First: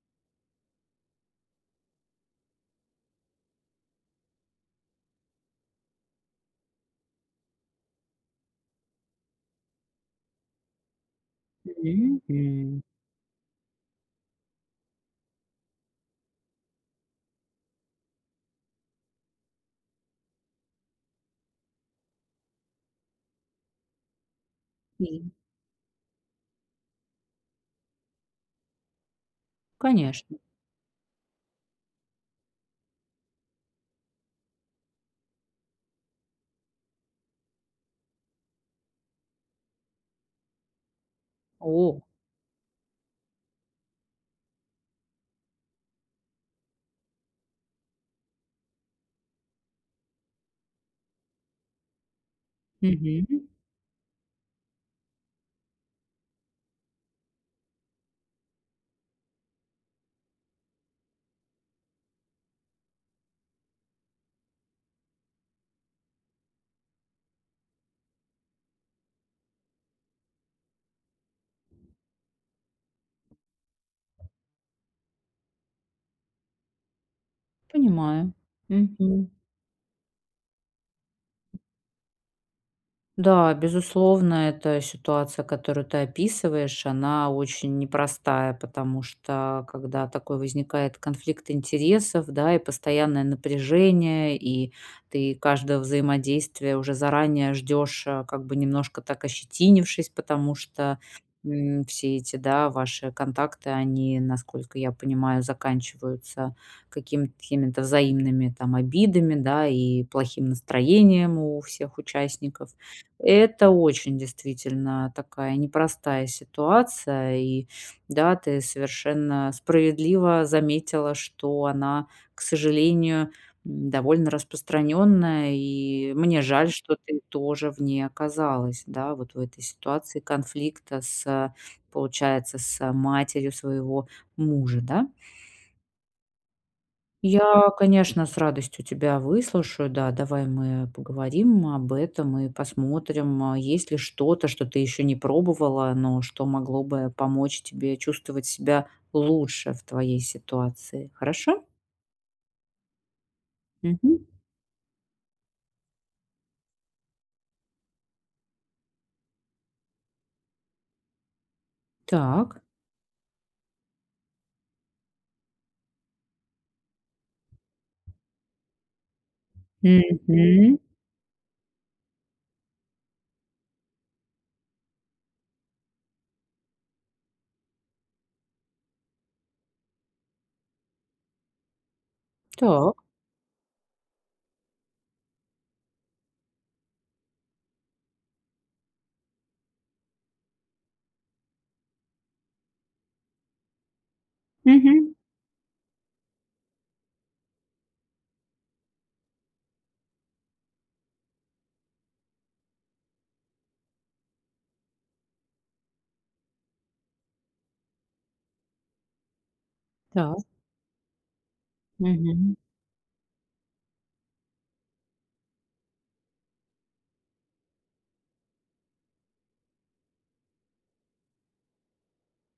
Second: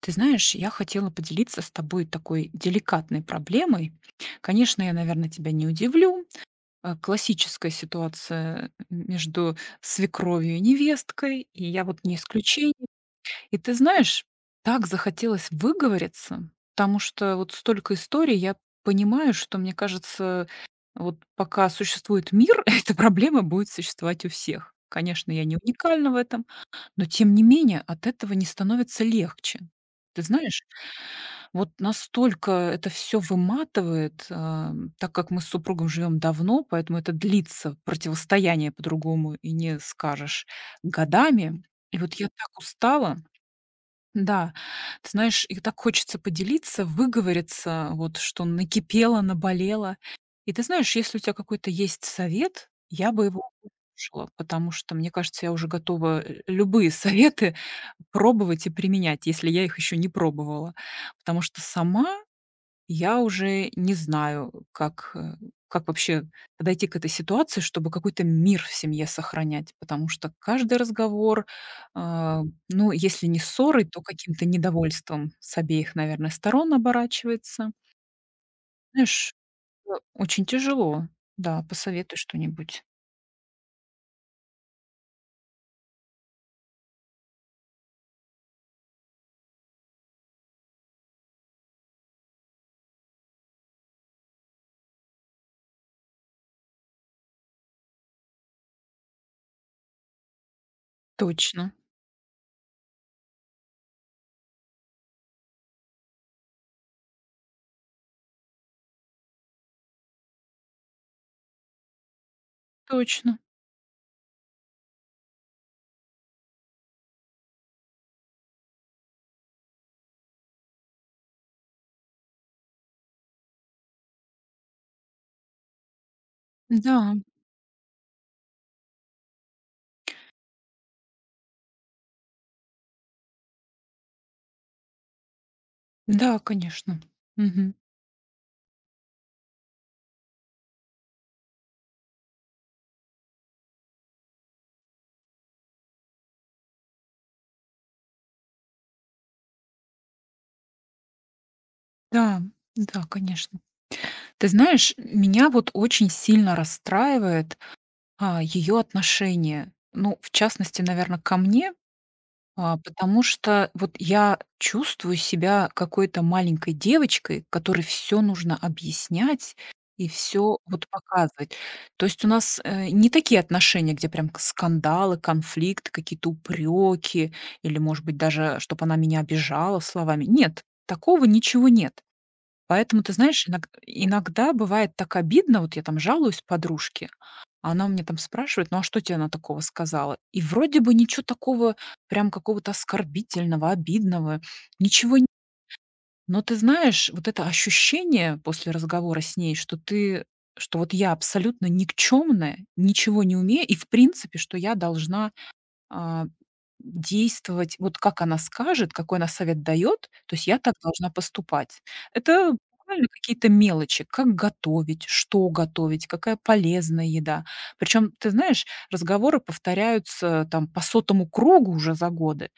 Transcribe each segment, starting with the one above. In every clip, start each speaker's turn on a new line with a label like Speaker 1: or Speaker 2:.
Speaker 1: Ты знаешь, я хотела поделиться с тобой такой деликатной проблемой. Конечно, я, наверное, тебя не удивлю. Классическая ситуация между свекровью и невесткой, и я вот не исключение.
Speaker 2: Мгм.
Speaker 1: И ты знаешь, так захотелось выговориться, потому что вот столько историй, я понимаю, что, мне кажется, вот пока существует мир, эта проблема будет существовать у всех. Конечно,
Speaker 2: И,
Speaker 1: я не уникальна в этом, но тем не менее от этого не становится легче. Ты
Speaker 2: конечно.
Speaker 1: знаешь, вот настолько это все выматывает, а, так как мы с супругом живем давно, поэтому это длится, противостояние по-другому и не скажешь, годами. И
Speaker 2: О,
Speaker 1: вот я так устала. Да, ты знаешь, и так хочется поделиться, выговориться, вот что накипело, наболело. И ты знаешь, если у тебя какой-то есть совет, я бы его
Speaker 2: мгм.
Speaker 1: послушала, потому что, мне кажется, я уже готова любые советы пробовать и применять, если я их еще не пробовала. Потому что сама я уже не знаю, как, как вообще подойти к этой ситуации, чтобы какой-то мир в семье сохранять, потому что каждый разговор, а, ну, если не ссорой, то каким-то недовольством с обеих, наверное, сторон оборачивается.
Speaker 2: Понимаю. Мгм.
Speaker 1: Знаешь, очень тяжело. Да, посоветуй что-нибудь.
Speaker 2: Да, безусловно, эта ситуация, которую ты описываешь, она очень непростая, потому что когда такой возникает конфликт интересов, да, и постоянное напряжение, и ты каждое взаимодействие уже заранее ждешь, как бы немножко так ощетинившись, потому что
Speaker 1: Точно,
Speaker 2: все эти, да, ваши контакты, они, насколько я понимаю, заканчиваются какими-то взаимными там обидами, да, и плохим настроением у всех участников.
Speaker 1: точно.
Speaker 2: Это очень действительно такая непростая ситуация. И да, ты совершенно справедливо заметила, что она, к сожалению, довольно распространенная. И мне жаль, что
Speaker 1: Да,
Speaker 2: ты тоже в ней оказалась, да, вот в этой ситуации конфликта с, получается, с матерью своего мужа, да?
Speaker 1: да, конечно.
Speaker 2: Я,
Speaker 1: Мгм.
Speaker 2: конечно, с радостью тебя выслушаю. Да, давай мы поговорим об этом и посмотрим, есть ли что-то, что ты еще не пробовала, но что могло бы помочь тебе чувствовать себя лучше в твоей ситуации. Хорошо?
Speaker 1: Да, да, конечно.
Speaker 2: Мгм.
Speaker 1: Ты знаешь, меня вот очень сильно расстраивает, а, ее отношение. Ну, в частности, наверное, ко мне,
Speaker 2: Так.
Speaker 1: а, потому что вот я чувствую себя какой-то маленькой девочкой, которой все нужно объяснять и все
Speaker 2: Мгм.
Speaker 1: вот показывать. То есть у нас, не такие отношения, где прям к скандалы, конфликты, какие-то упреки или, может быть, даже чтобы она меня обижала словами. Нет, такого ничего нет.
Speaker 2: Так.
Speaker 1: Поэтому, ты знаешь, иногда бывает так обидно, вот я там жалуюсь подружке, она у меня там спрашивает: "Ну, а что тебе она такого сказала?" И вроде бы ничего такого прям какого-то оскорбительного, обидного,
Speaker 2: Мгм.
Speaker 1: ничего не. Но ты знаешь, вот это ощущение после разговора с ней, что вот я абсолютно никчемная, ничего не умею и, в принципе, что я должна, а действовать, вот как она скажет, какой она совет дает, то
Speaker 2: Так.
Speaker 1: есть я так должна поступать. Это
Speaker 2: Мгм.
Speaker 1: буквально какие-то мелочи, как готовить, что готовить, какая полезная еда. Причем, ты знаешь, разговоры повторяются там по сотому кругу уже за годы.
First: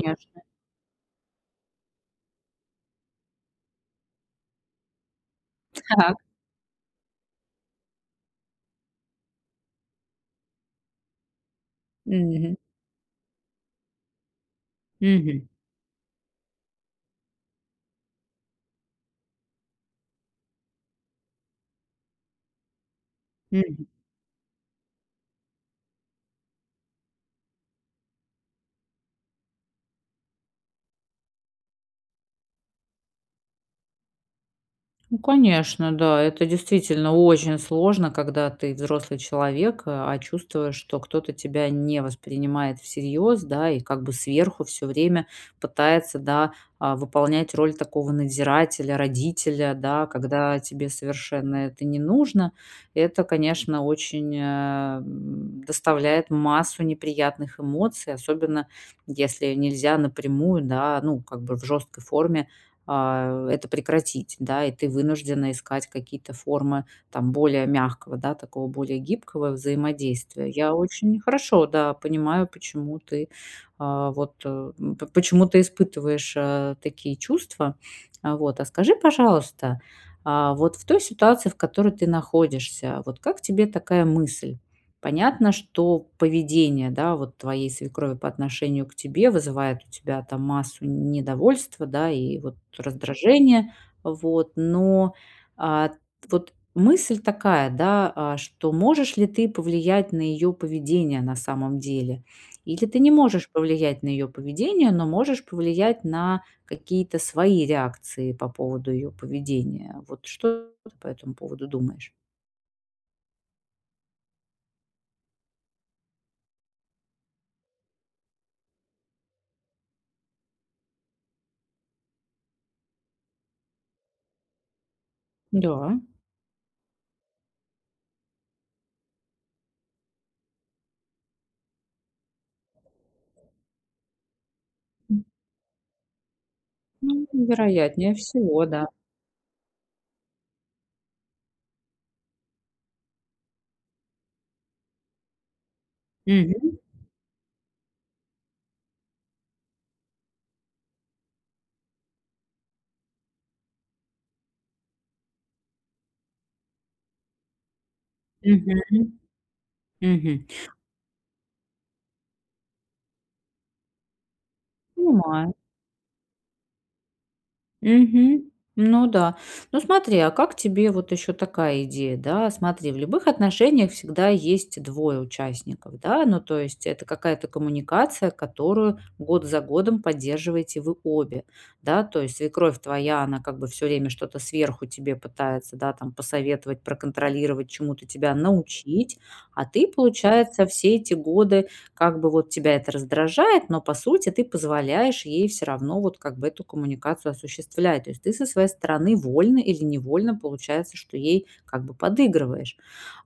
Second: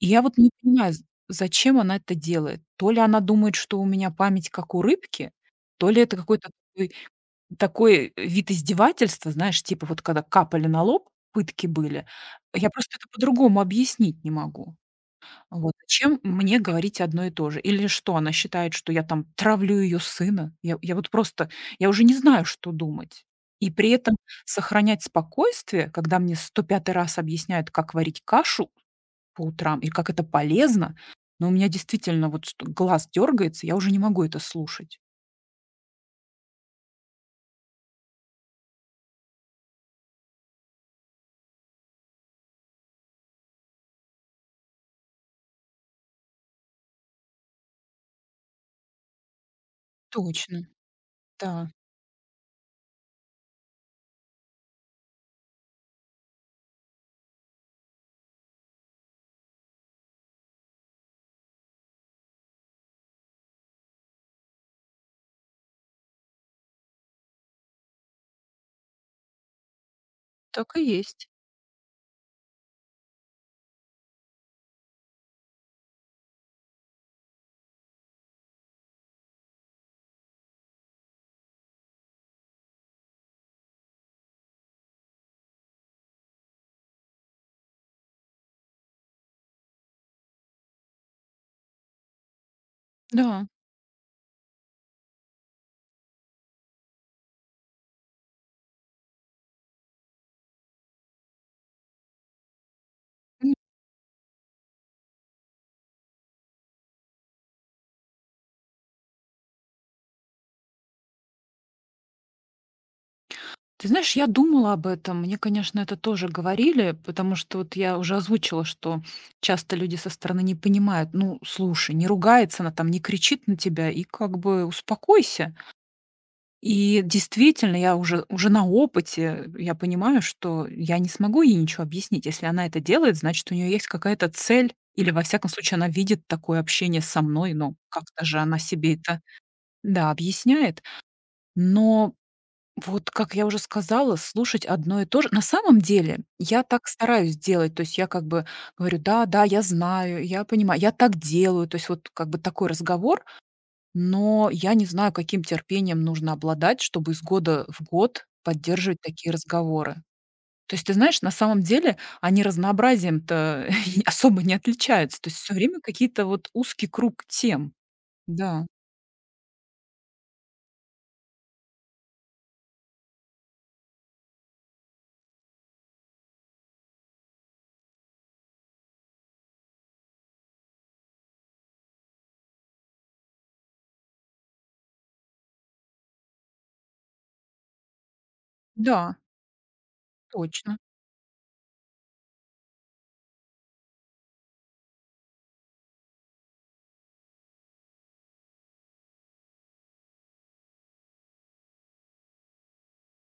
Speaker 1: И я вот не понимаю, зачем она это делает. То ли она думает, что у меня память как у рыбки, то ли это
Speaker 2: Так.
Speaker 1: какой-то такой вид издевательства, знаешь, типа вот когда капали на лоб, пытки были.
Speaker 2: Мгм.
Speaker 1: Я просто это по-другому объяснить не могу.
Speaker 2: Мгм.
Speaker 1: Вот чем мне говорить одно и то же? Или что, она считает, что я там травлю ее сына? Я вот просто я уже не знаю, что думать. И
Speaker 2: Мгм.
Speaker 1: при этом сохранять спокойствие, когда мне сто пятый раз объясняют, как варить кашу по утрам и как это полезно, но у меня действительно вот что глаз дергается, я уже не могу это слушать.
Speaker 2: Ну, конечно, да. Это действительно очень сложно, когда ты взрослый человек, а чувствуешь, что кто-то тебя не воспринимает всерьез, да, и как бы сверху все время пытается, да, выполнять роль такого надзирателя, родителя, да, когда
Speaker 1: Точно,
Speaker 2: тебе совершенно
Speaker 1: да.
Speaker 2: это не нужно. Это, конечно, очень доставляет массу неприятных эмоций, особенно если нельзя напрямую, да, ну, как бы в жесткой форме это прекратить, да, и ты вынуждена искать какие-то формы там более мягкого, да, такого более гибкого взаимодействия. Я
Speaker 1: Так и
Speaker 2: очень
Speaker 1: есть.
Speaker 2: хорошо, да, понимаю, почему ты вот почему ты испытываешь такие чувства. Вот, скажи, пожалуйста, вот в той ситуации, в которой ты находишься, вот как тебе такая мысль? Понятно, что поведение, да, вот твоей свекрови по отношению к тебе вызывает у тебя там массу недовольства, да, и вот
Speaker 1: Да.
Speaker 2: раздражения, вот, но, а, вот мысль такая, да, что можешь ли ты повлиять на ее поведение на самом деле? Или ты не можешь повлиять на ее поведение, но можешь повлиять на какие-то свои реакции по поводу ее поведения? Вот что ты по этому поводу думаешь?
Speaker 1: Ты знаешь, я думала об этом. Мне, конечно, это тоже говорили, потому что вот я уже озвучила, что часто люди со стороны не понимают. Ну, слушай, не ругается она там, не кричит на тебя и как бы успокойся.
Speaker 2: Да.
Speaker 1: И действительно, уже на опыте, я понимаю, что я не смогу ей ничего объяснить. Если она это делает, значит, у нее есть какая-то цель. Или, во всяком случае, она видит такое общение со
Speaker 2: Ну,
Speaker 1: мной, но
Speaker 2: вероятнее
Speaker 1: как-то же она
Speaker 2: всего, да.
Speaker 1: себе это, да, объясняет. Но вот, как я уже сказала, слушать одно и то же. На самом деле, я
Speaker 2: Мгм.
Speaker 1: так стараюсь делать. То есть я как бы говорю: "Да, да, я знаю, я понимаю, я так делаю". То есть вот как бы такой разговор, но я не знаю, каким терпением нужно обладать, чтобы из года в год поддерживать
Speaker 2: Мгм.
Speaker 1: такие разговоры.
Speaker 2: Мгм.
Speaker 1: То есть, ты знаешь, на самом деле они разнообразием-то и особо не отличаются. То есть все
Speaker 2: Понимаю.
Speaker 1: время какие-то вот узкий круг тем.
Speaker 2: Мгм.
Speaker 1: Да,
Speaker 2: Ну да. Ну смотри, а как тебе вот еще такая идея, да? Смотри, в любых отношениях всегда есть двое участников, да? Ну то есть это какая-то коммуникация, которую год за годом поддерживаете вы обе, да? То есть свекровь твоя, она как бы все время что-то сверху тебе пытается, да, там посоветовать, проконтролировать, чему-то тебя
Speaker 1: да,
Speaker 2: научить, а ты, получается,
Speaker 1: точно.
Speaker 2: все эти годы как бы вот тебя это раздражает, но по сути ты позволяешь ей все равно вот как бы эту коммуникацию осуществлять. То есть ты со своей стороны вольно или невольно получается, что ей как бы подыгрываешь.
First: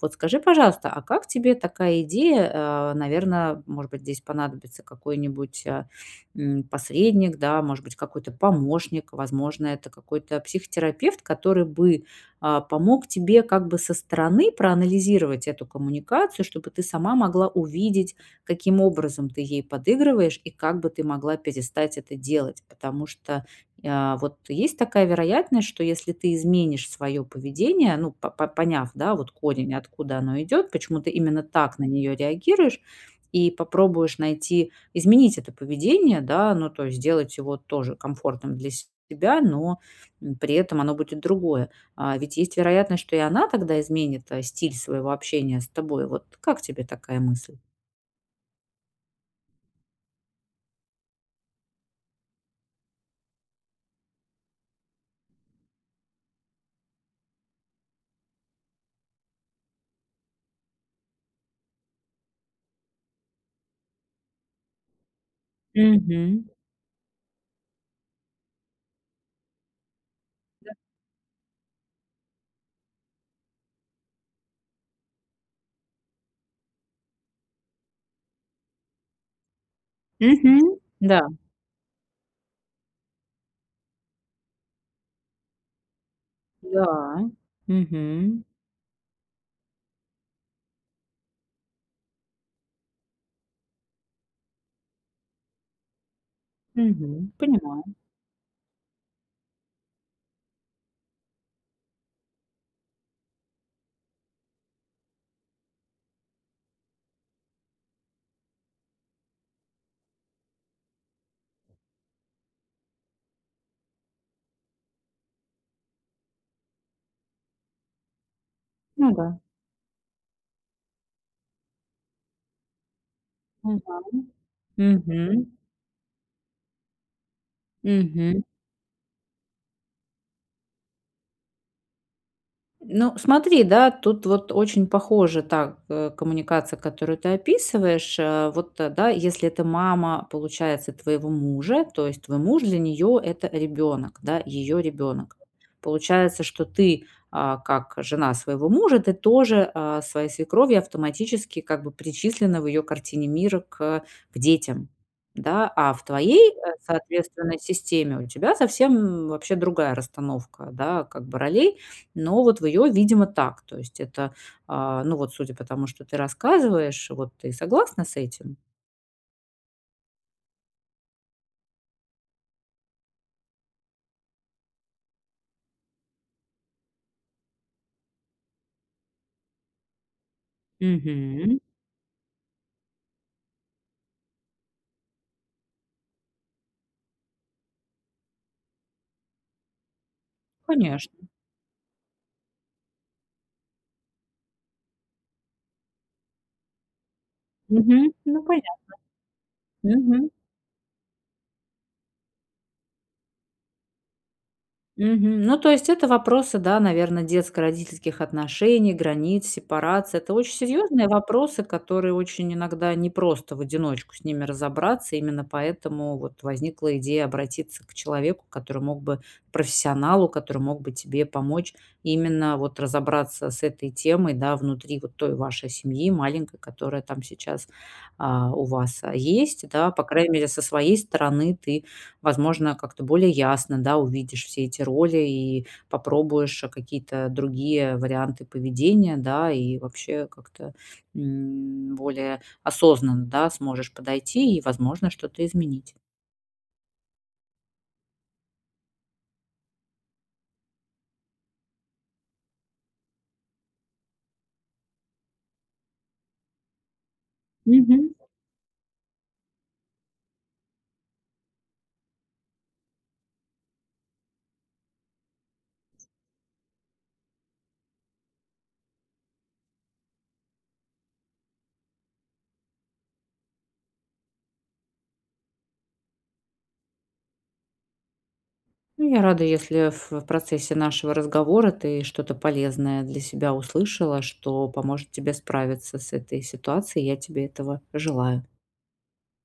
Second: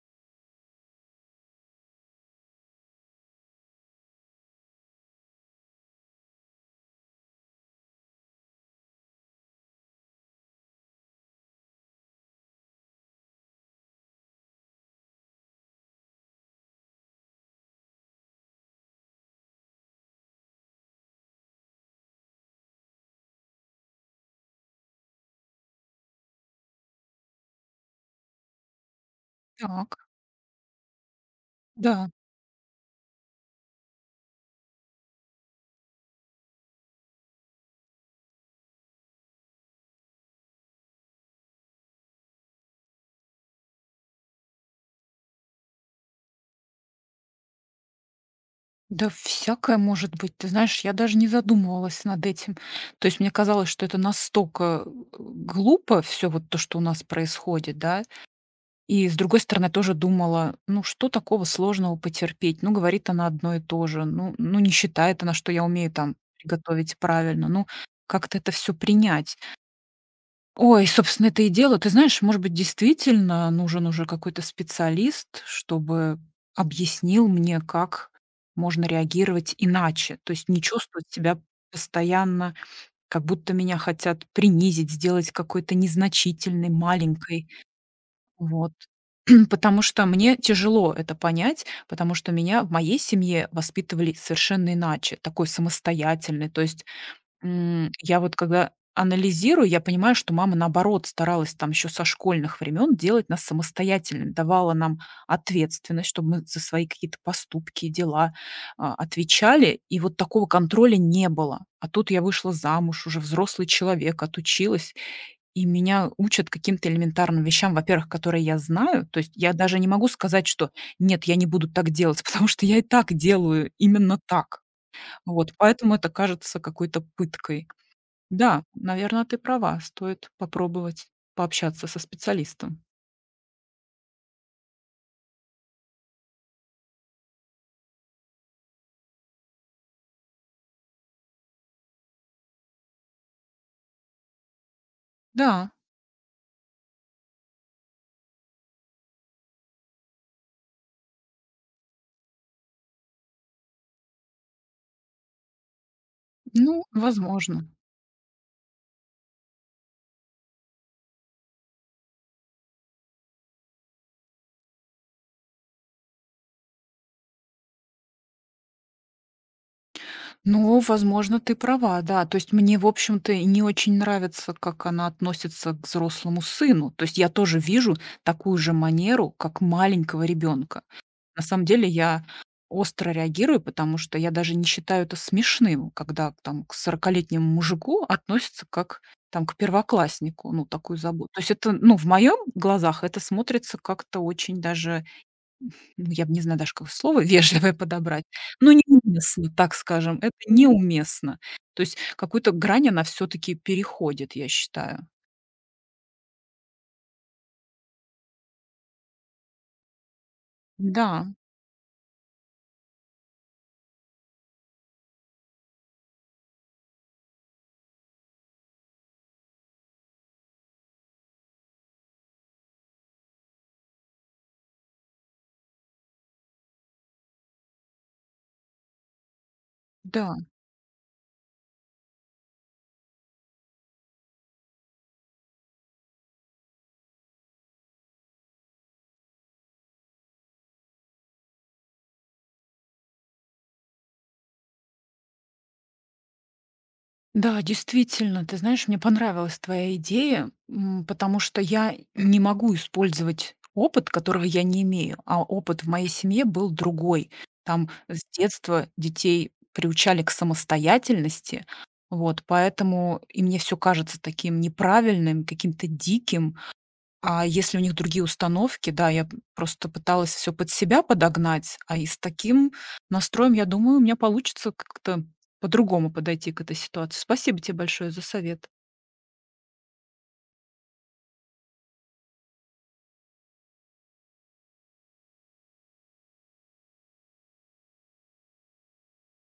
Speaker 2: Вот скажи, пожалуйста, а как тебе такая идея? Наверное, может быть, здесь понадобится какой-нибудь посредник, да, может быть, какой-то помощник, возможно, это какой-то психотерапевт, который бы помог тебе как бы со стороны проанализировать эту коммуникацию, чтобы ты сама могла увидеть, каким образом ты ей подыгрываешь и как бы ты могла перестать это делать. Потому что, вот есть такая вероятность, что если ты изменишь свое поведение, ну, по поняв, да, вот корень,
Speaker 1: Так,
Speaker 2: откуда оно идет, почему ты именно так на
Speaker 1: да.
Speaker 2: нее реагируешь, и попробуешь найти изменить это поведение, да, ну, то есть сделать его тоже комфортным для себя, но, при этом оно будет другое. Ведь есть вероятность, что и она тогда изменит, стиль своего общения с тобой. Вот как тебе такая мысль?
Speaker 1: Да всякое может быть. Ты знаешь, я даже не задумывалась над этим. То есть мне казалось, что это настолько глупо все вот то, что у нас происходит, да. И с другой стороны тоже думала, ну что такого сложного потерпеть? Ну говорит она одно и то же. Ну, не считает она, что я умею там
Speaker 2: Мгм.
Speaker 1: готовить правильно. Ну как-то это все принять. Ой, собственно, это и дело. Ты знаешь, может быть, действительно нужен уже какой-то специалист, чтобы объяснил мне, как можно реагировать иначе. То есть
Speaker 2: Мгм.
Speaker 1: не чувствовать
Speaker 2: Да,
Speaker 1: себя постоянно, как будто меня хотят принизить, сделать какой-то незначительной,
Speaker 2: да.
Speaker 1: маленькой.
Speaker 2: Мгм.
Speaker 1: Вот. Потому что мне тяжело это понять, потому что меня в моей семье воспитывали совершенно иначе, такой самостоятельный. То есть
Speaker 2: Мгм. Понимаю.
Speaker 1: Я вот когда анализирую, я понимаю, что мама, наоборот, старалась там еще со школьных времен делать нас самостоятельными, давала нам ответственность, чтобы мы за свои какие-то поступки и дела, а, отвечали. И вот такого контроля не было. А тут я вышла замуж, уже взрослый человек, отучилась, и меня учат каким-то элементарным вещам, во-первых, которые я знаю.
Speaker 2: Ну
Speaker 1: То есть
Speaker 2: да.
Speaker 1: я даже не могу сказать, что нет, я не буду так делать, потому что я и так делаю
Speaker 2: Мгм.
Speaker 1: именно так.
Speaker 2: Мгм.
Speaker 1: Вот, поэтому это кажется какой-то пыткой.
Speaker 2: Мгм.
Speaker 1: Да, наверное, ты права, стоит попробовать пообщаться со специалистом.
Speaker 2: Ну, смотри, да, тут вот очень похожа та коммуникация, которую ты описываешь. Вот, да, если это мама, получается, твоего мужа, то есть твой муж для нее это ребенок, да, ее ребенок.
Speaker 1: Да,
Speaker 2: Получается, что ты, как жена своего мужа, ты тоже своей свекрови автоматически как бы причислена в ее картине мира к, детям. Да, а в твоей,
Speaker 1: ну,
Speaker 2: соответственно,
Speaker 1: возможно.
Speaker 2: системе у тебя совсем вообще другая расстановка, да, как бы ролей, но вот в ее, видимо, так. То есть это, ну, вот судя по тому, что ты рассказываешь, вот ты согласна с этим?
Speaker 1: Ну, возможно, ты права, да. То есть мне, в общем-то, и не очень нравится, как она относится к взрослому сыну. То есть я тоже вижу такую же манеру, как маленького ребенка. На
Speaker 2: Мгм.
Speaker 1: самом деле я остро реагирую, потому что я даже не считаю это смешным, когда к там к сорокалетнему мужику относятся как там к первокласснику, ну, такую
Speaker 2: Конечно.
Speaker 1: заботу. То есть это, ну, в моем глазах это смотрится как-то очень даже, ну, я бы не знаю даже, какое слово вежливое
Speaker 2: Мгм.
Speaker 1: подобрать,
Speaker 2: Ну,
Speaker 1: но
Speaker 2: понятно.
Speaker 1: неуместно, так скажем,
Speaker 2: Мгм.
Speaker 1: это неуместно. То есть какую-то грань она все таки переходит, я считаю.
Speaker 2: Мгм. Ну, то есть это вопросы, да, наверное, детско-родительских отношений, границ, сепарации. Это очень серьезные
Speaker 1: Да,
Speaker 2: вопросы, которые очень иногда непросто в одиночку с ними разобраться. Именно поэтому вот возникла идея обратиться к человеку, который мог бы, профессионалу, который мог бы тебе помочь именно вот разобраться с этой темой, да, внутри вот той вашей семьи маленькой, которая там сейчас у вас есть, да, по крайней
Speaker 1: да.
Speaker 2: мере, со своей стороны ты. Возможно, как-то более ясно, да, увидишь все эти роли и попробуешь, какие-то другие варианты поведения, да, и вообще как-то, более осознанно, да, сможешь подойти и, возможно, что-то изменить.
Speaker 1: Да, действительно, ты знаешь, мне понравилась твоя идея, потому что я не могу использовать опыт, которого я не имею, а опыт в моей семье был другой. Там
Speaker 2: Мгм.
Speaker 1: с детства детей приучали к самостоятельности, вот, поэтому и мне все кажется таким неправильным, каким-то диким, а если у них другие установки, да, я п просто пыталась все под себя подогнать, а и с таким настроем, я думаю, у меня получится как-то по-другому подойти к этой ситуации. Спасибо тебе большое за совет.
Speaker 2: Ну, я рада, если в процессе нашего разговора ты что-то полезное для себя услышала, что поможет тебе справиться с этой ситуацией. Я тебе этого желаю.